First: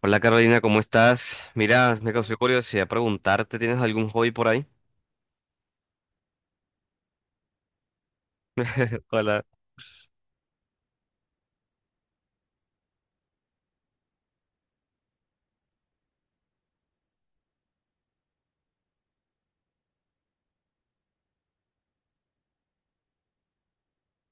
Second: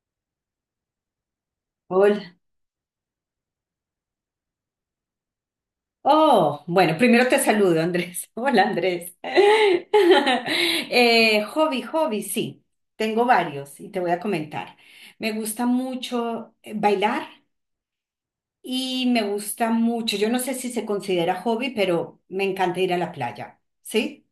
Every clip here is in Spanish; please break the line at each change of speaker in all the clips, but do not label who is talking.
Hola Carolina, ¿cómo estás? Mira, me causó
Hola.
curiosidad preguntarte, ¿tienes algún hobby por ahí?
Oh, bueno, primero te saludo, Andrés. Hola, Andrés.
Hola.
Hobby, hobby, sí. Tengo varios y te voy a comentar. Me gusta mucho bailar y me gusta mucho, yo no sé si se considera hobby, pero me encanta ir a la playa, ¿sí?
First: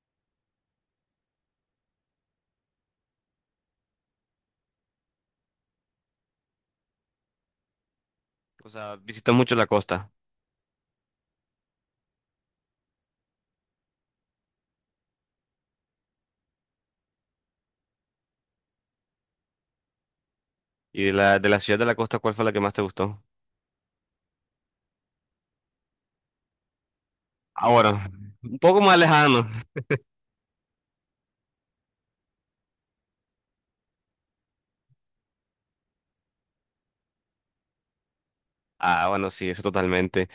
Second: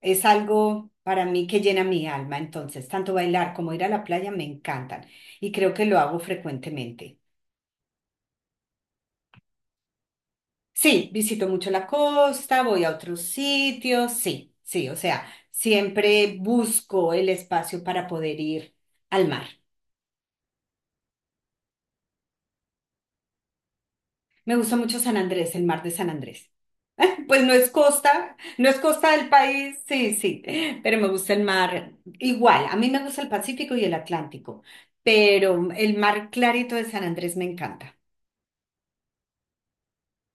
Es algo para mí que llena mi alma, entonces, tanto bailar como ir a la playa me encantan y creo que lo hago frecuentemente.
O sea, visitas mucho la costa.
Sí, visito mucho la costa, voy a otros sitios, sí, sí, o sea, siempre busco el espacio para poder ir al mar.
Y de la ciudad de la costa, ¿cuál fue la que más te gustó?
Me gusta mucho San Andrés, el mar de San Andrés. Pues no
Ah,
es
bueno,
costa,
un
no es
poco más
costa del
lejano.
país, sí, sí, pero me gusta el mar igual. A mí me gusta el Pacífico y el Atlántico, pero el mar clarito de San Andrés me encanta.
Ah, bueno, sí, eso totalmente.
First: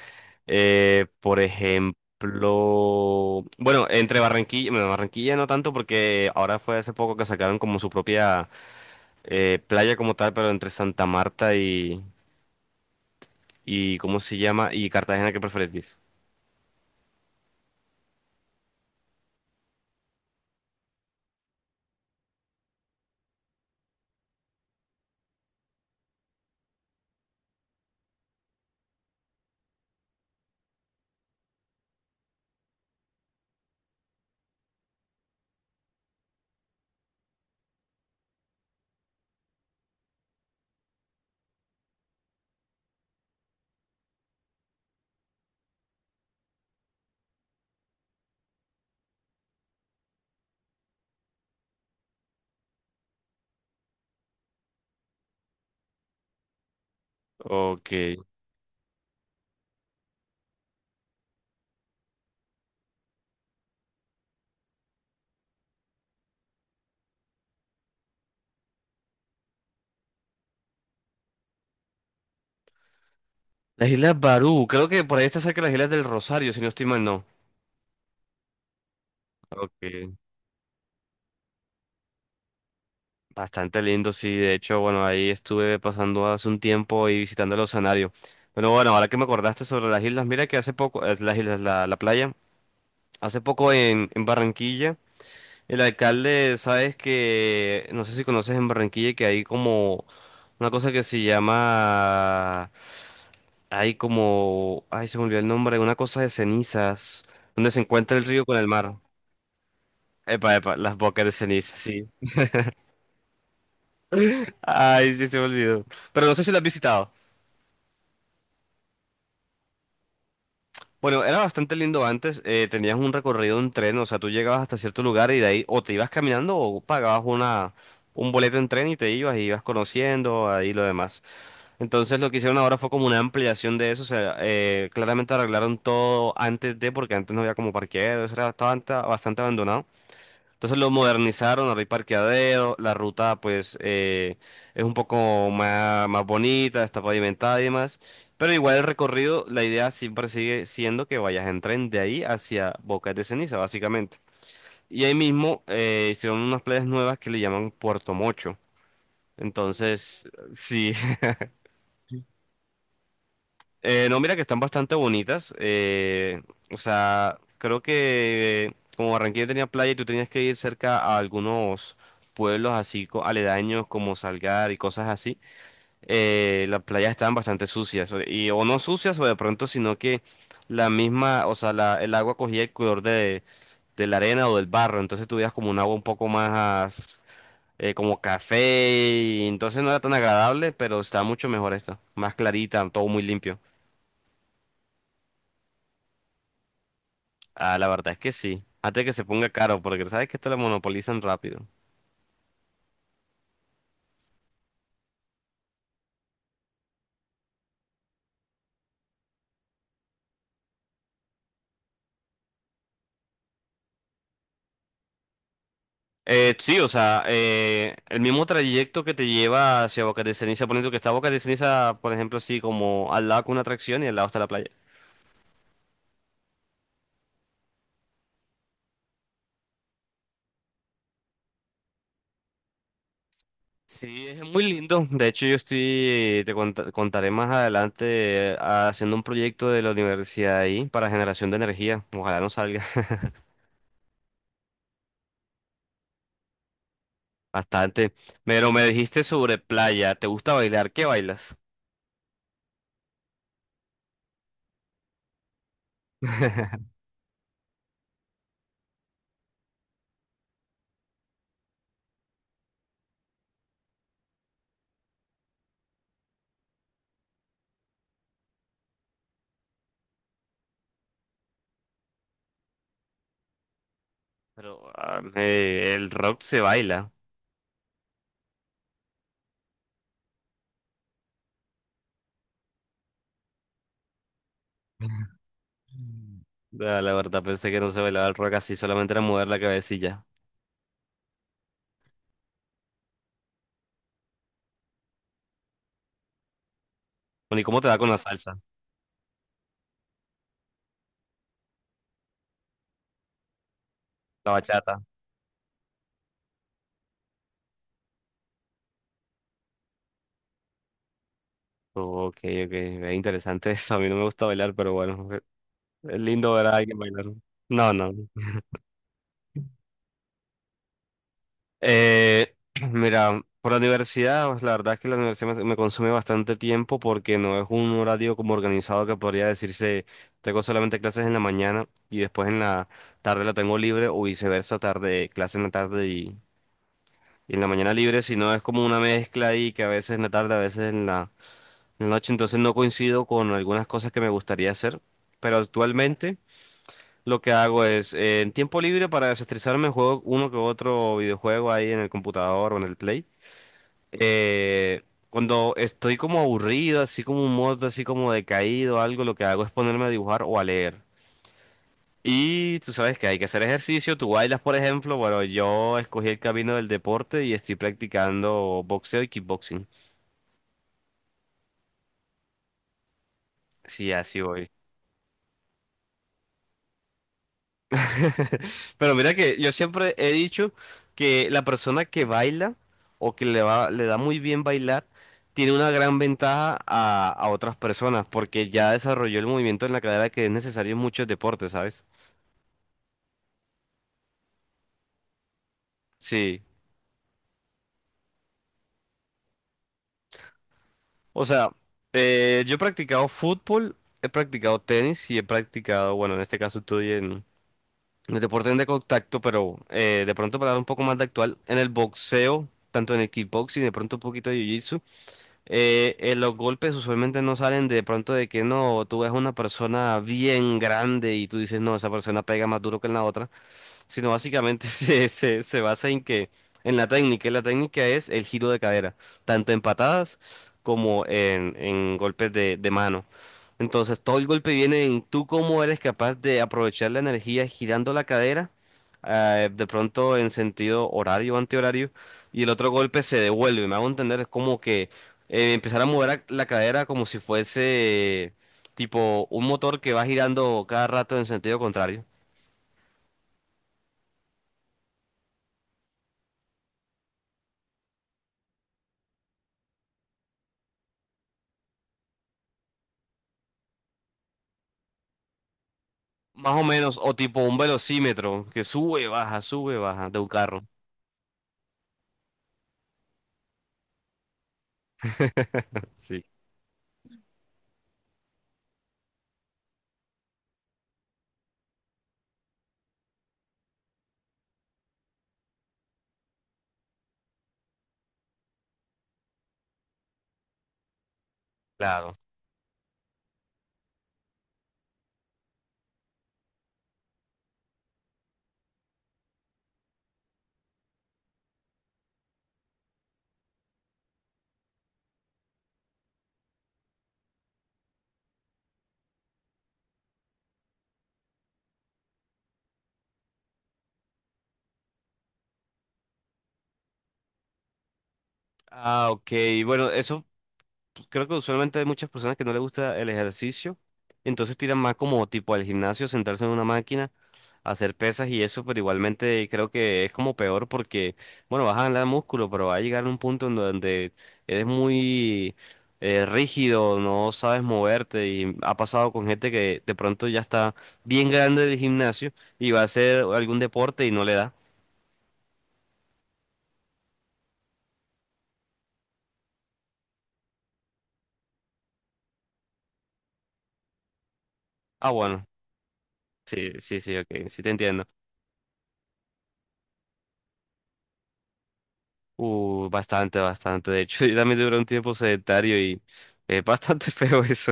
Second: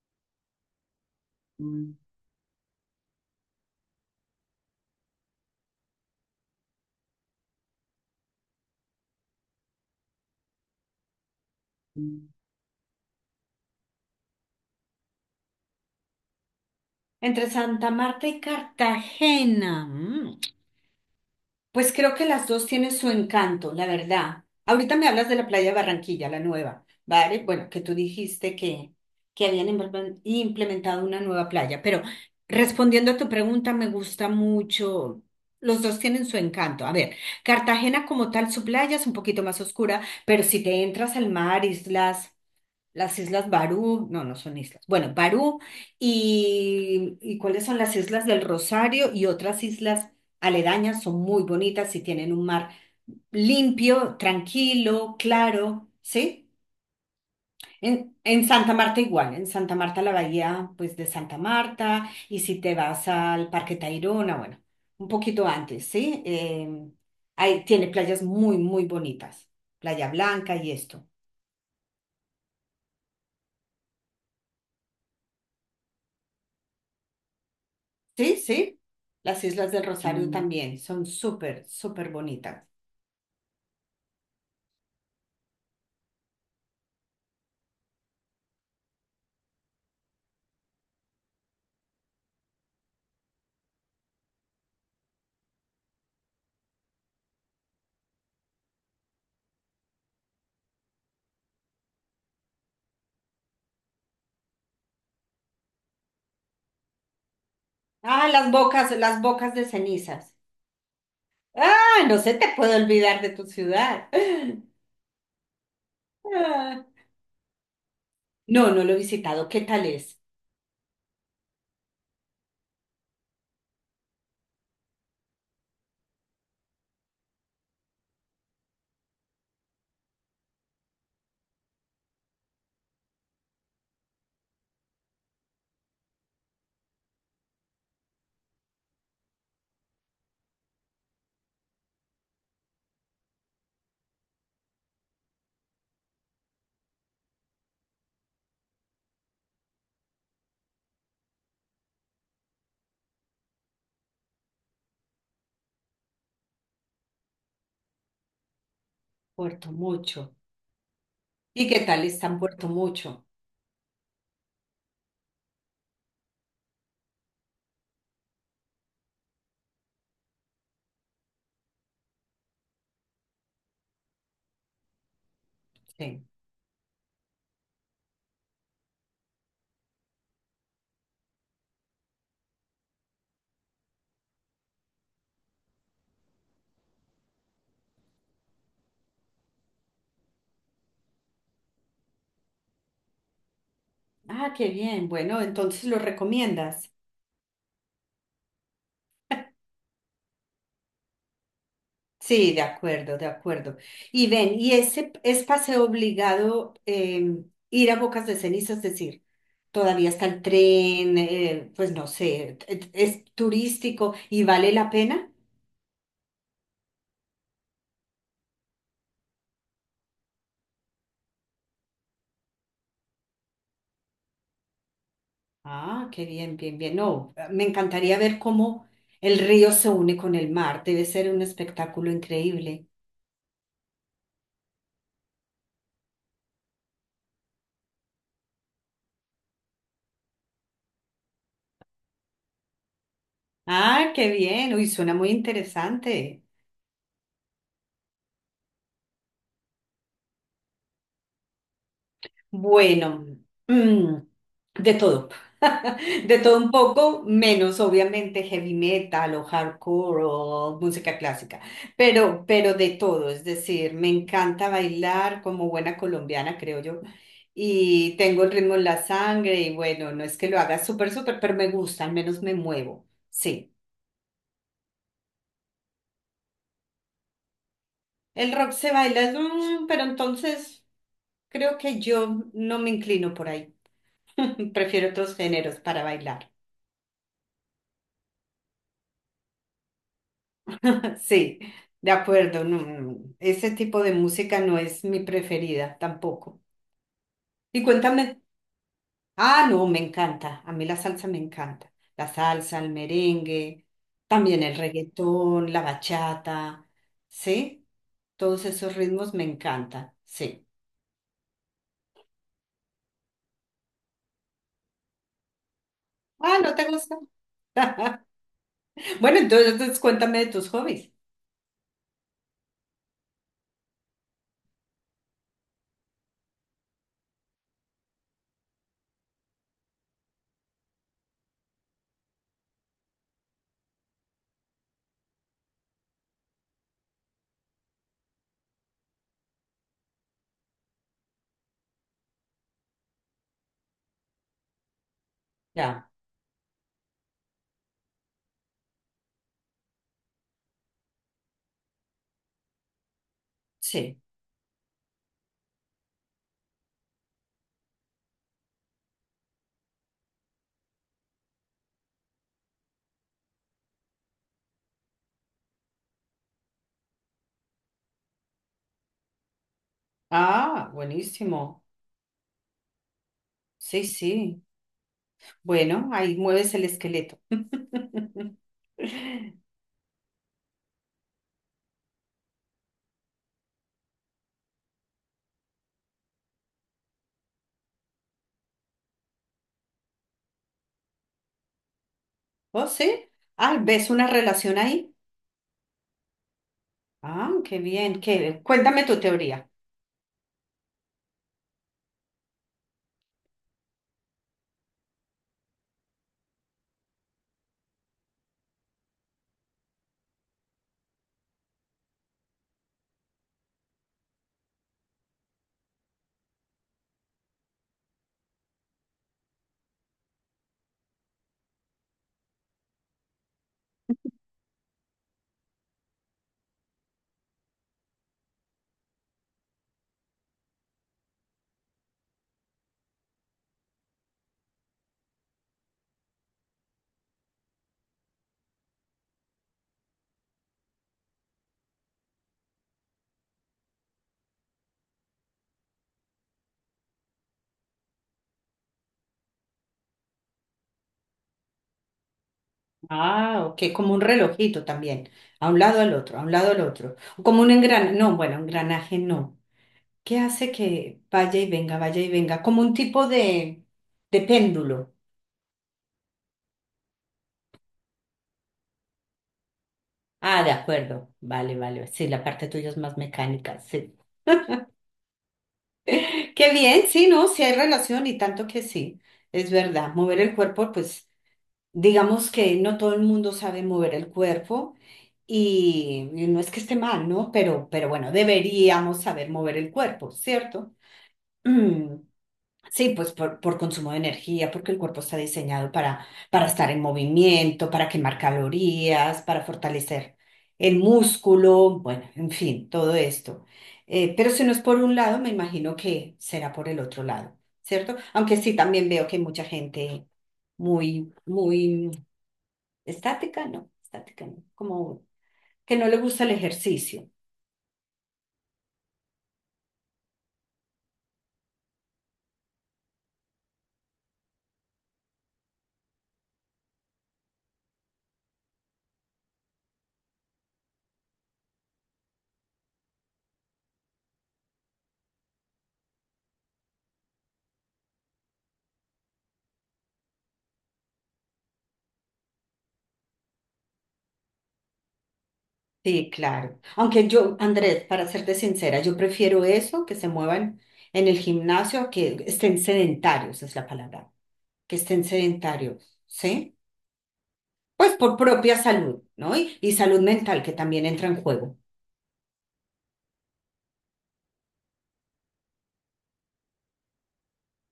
Por ejemplo, bueno, entre Barranquilla, bueno, Barranquilla no tanto porque ahora fue hace poco que sacaron como su propia playa como tal, pero entre Santa Marta y ¿cómo se llama? Y Cartagena, ¿qué preferís?
Entre Santa Marta y Cartagena. Mm. Pues creo que las dos tienen su encanto, la verdad. Ahorita me hablas de la playa de Barranquilla, la nueva, ¿vale? Bueno, que tú dijiste que habían implementado una nueva playa, pero respondiendo a tu pregunta, me gusta mucho. Los dos tienen su encanto. A ver, Cartagena como tal, su playa es un poquito más oscura, pero si te entras al mar, islas. Las Islas Barú, no, no son islas. Bueno, Barú y cuáles son las Islas del Rosario y otras islas aledañas son muy bonitas y tienen un mar limpio, tranquilo, claro, ¿sí?
Ok.
En Santa Marta igual, en Santa Marta la bahía pues de Santa Marta y si te vas al Parque Tayrona, bueno, un poquito antes, ¿sí? Ahí tiene playas muy, muy bonitas, Playa Blanca y esto.
Las Islas Barú, creo que por ahí está cerca de las Islas del Rosario, si no estoy mal, no.
Sí, sí. Las Islas del
Ok.
Rosario. Mm, también son súper, súper bonitas.
Bastante lindo, sí. De hecho, bueno, ahí estuve pasando hace un tiempo y visitando el oceanario. Pero bueno, ahora que me acordaste sobre las islas, mira que hace poco, las islas, la playa, hace poco en Barranquilla, el alcalde, sabes que, no sé si conoces en Barranquilla, que hay como una cosa que se llama, hay como, ay, se me olvidó el nombre, una cosa de cenizas, donde se encuentra el
Ah,
río con el mar.
las bocas de cenizas.
Epa, epa, las bocas de ceniza,
Ah,
sí.
no se te puede olvidar de tu ciudad.
Ay, sí, se me olvidó. Pero no sé si lo has
Ah,
visitado.
no, no lo he visitado. ¿Qué tal es?
Bueno, era bastante lindo antes. Tenías un recorrido en tren, o sea, tú llegabas hasta cierto lugar y de ahí o te ibas caminando o pagabas un boleto en tren y te ibas y ibas conociendo ahí lo demás. Entonces lo que hicieron ahora fue como una ampliación de eso. O sea, claramente arreglaron todo antes de, porque antes no había como parqueaderos, era bastante abandonado. Entonces lo modernizaron, ahora hay parqueadero, la ruta pues es un poco más bonita, está pavimentada y demás. Pero igual el recorrido, la idea siempre sigue siendo que vayas en tren de ahí hacia Bocas de Ceniza, básicamente. Y ahí mismo hicieron unas playas nuevas que le llaman Puerto Mocho.
Puerto
Entonces,
Mucho.
sí.
¿Y qué tal está en Puerto Mucho?
No, mira que están bastante bonitas. O sea, creo que como Barranquilla tenía playa y tú tenías que ir cerca a algunos pueblos así aledaños como Salgar y cosas así,
Sí.
las playas estaban bastante sucias. Y, o no sucias o de pronto, sino que la misma, o sea, el agua cogía el color de la arena o del barro. Entonces tú veías como un agua un poco más como café y entonces no era tan agradable, pero está mucho mejor esta. Más clarita, todo muy limpio.
Ah, qué bien. Bueno, entonces lo recomiendas.
Ah, la verdad es que sí. Hasta que se ponga caro, porque sabes que esto lo monopolizan rápido.
Sí, de acuerdo, de acuerdo. Y ven, y ese es paseo obligado ir a Bocas de Ceniza, es decir, todavía está el tren, pues no sé, es turístico y vale la pena.
Sí, o sea, el mismo trayecto que te lleva hacia Boca de Ceniza, poniendo que está Boca de Ceniza, por ejemplo, así como al lado con una atracción y al lado está la playa.
Ah, qué bien, bien, bien. No, me encantaría ver cómo el río se une con el mar. Debe ser un espectáculo increíble.
Sí, es muy lindo. De hecho, yo estoy, contaré más adelante, haciendo un proyecto de la universidad ahí para generación de energía. Ojalá no salga.
Ah, qué bien. Uy, suena muy interesante.
Bastante. Pero me dijiste sobre playa, ¿te gusta bailar? ¿Qué bailas?
Bueno, mm, de todo. De todo un poco, menos obviamente heavy metal o hardcore o música clásica, pero de todo. Es decir, me encanta bailar como buena colombiana, creo yo. Y tengo el ritmo en la sangre y bueno, no es que lo haga súper, súper, pero me gusta, al menos me muevo. Sí,
Pero ah, el rock se baila.
el rock se baila, pero entonces creo que yo no me inclino por ahí. Prefiero otros géneros para bailar.
Ah, la verdad, pensé que no se bailaba el rock así, solamente era mover la cabecilla.
Sí, de acuerdo. No, no, ese tipo de música no es mi preferida tampoco.
Bueno, ¿y cómo
Y
te va con la
cuéntame.
salsa?
Ah, no, me encanta. A mí la salsa me encanta. La salsa, el merengue,
La
también el
bachata.
reggaetón, la bachata. ¿Sí? Todos esos ritmos me encantan. Sí.
Oh, ok, ok, es interesante eso. A mí no me gusta bailar, pero bueno, es lindo
Ah,
ver a
¿no te
alguien
gusta?
bailar. No, no, no.
Bueno, entonces, entonces cuéntame de tus hobbies.
Eh, mira, por la universidad, pues la verdad es que la universidad me consume bastante tiempo porque no es un horario como organizado que podría decirse, tengo solamente clases en la mañana y después en la tarde la tengo libre o viceversa, tarde, clase en la tarde y en la mañana libre, sino es como una mezcla ahí que a veces en la tarde, a veces en la noche, entonces no coincido con algunas cosas que me gustaría hacer, pero
Ya,
actualmente... Lo que hago es, en tiempo libre para desestresarme, juego uno que otro videojuego ahí en el computador o en el Play.
sí.
Eh, Cuando estoy como aburrido, así como un modo así como decaído, algo, lo que hago es ponerme a dibujar o a leer. Y tú sabes que hay que hacer ejercicio, tú bailas, por ejemplo, bueno, yo escogí el camino del deporte y estoy practicando boxeo y kickboxing.
Ah, buenísimo. Sí,
Sí, así
sí.
voy.
Bueno, ahí mueves el esqueleto.
Pero mira que yo siempre he dicho que la persona que baila o que le va, le da muy bien bailar, tiene una gran ventaja a otras personas porque ya desarrolló el movimiento en la cadera que es necesario en muchos deportes, ¿sabes?
¿Oh, sí? Ah, ¿ves una relación ahí?
Sí,
Ah, qué bien, qué... Cuéntame tu teoría.
o sea, yo he practicado fútbol, he practicado tenis y he practicado, bueno, en este caso estoy en deportes de contacto, pero de pronto para dar un poco más de actual, en el boxeo, tanto en el kickboxing, de pronto un poquito de jiu-jitsu, los golpes usualmente no salen de pronto de que no, tú ves una persona bien grande y tú dices, no, esa persona pega más duro que en la otra, sino básicamente se basa en que, en la técnica, y la técnica es el giro de cadera, tanto en patadas como en golpes de mano. Entonces, todo el golpe viene en tú cómo eres capaz de aprovechar la energía girando la cadera, de pronto en sentido horario o antihorario, y el otro golpe se devuelve. Me hago entender, es como que empezar a mover la cadera como si fuese tipo un motor que va girando cada rato en sentido contrario.
Ah, ok, como un relojito también, a un lado al otro, a un lado al otro. Como un engranaje, no, bueno, engranaje no. ¿Qué hace que vaya y venga, vaya y venga? Como un tipo de péndulo.
Más o menos, o tipo un velocímetro que sube, baja de un
Ah, de
carro.
acuerdo, vale, vale. Sí, la parte tuya es más mecánica, sí.
Sí,
Qué bien, sí, ¿no? Sí hay relación y tanto que sí, es verdad. Mover el cuerpo, pues... digamos que no todo el mundo sabe mover el cuerpo y no es que esté mal, ¿no? Pero bueno, deberíamos saber mover el cuerpo, ¿cierto? Mm,
claro.
sí, pues por consumo de energía, porque el cuerpo está diseñado para estar en movimiento, para quemar calorías, para fortalecer el músculo, bueno, en fin, todo esto. Pero si no es por un lado, me imagino que será por el otro lado, ¿cierto? Aunque sí, también veo que hay mucha gente muy, muy estática, no, estática no, como que no le gusta el ejercicio.
Ah, ok. Bueno, eso creo que usualmente hay muchas personas que no les gusta el ejercicio, entonces tiran más como tipo al gimnasio, sentarse en una máquina, hacer pesas y eso, pero igualmente creo que es como peor porque, bueno, vas a ganar músculo, pero va a llegar un punto en donde eres muy rígido, no sabes moverte y ha pasado con gente que de pronto ya está bien grande del gimnasio y va a hacer algún deporte y no le da.
Sí, claro. Aunque yo, Andrés, para serte sincera, yo prefiero eso, que se muevan en el gimnasio, a que estén sedentarios, es la palabra, que estén
Ah, bueno,
sedentarios, ¿sí?
sí, sí, sí, ok, sí te
Pues
entiendo.
por propia salud, ¿no? Y salud mental que también entra en juego.
Bastante, bastante. De hecho, yo también duré un tiempo sedentario y es bastante feo eso.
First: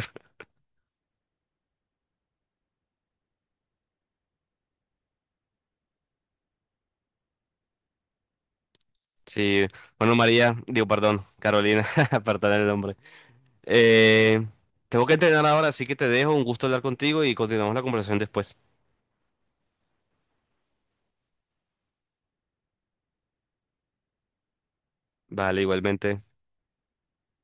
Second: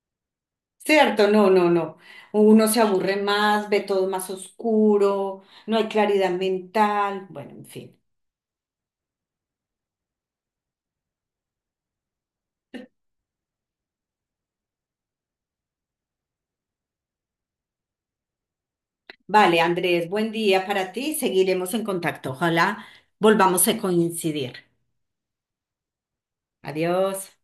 Cierto, no, no, no. Uno se aburre más, ve todo más oscuro, no hay claridad mental, bueno, en fin.
Sí, bueno, María, digo, perdón, Carolina, apartar el nombre. Eh, Tengo que entrenar ahora, así que te dejo. Un gusto hablar contigo y continuamos la conversación después.
Vale, Andrés, buen día para ti. Seguiremos en contacto. Ojalá volvamos a coincidir.
Vale, igualmente.
Adiós.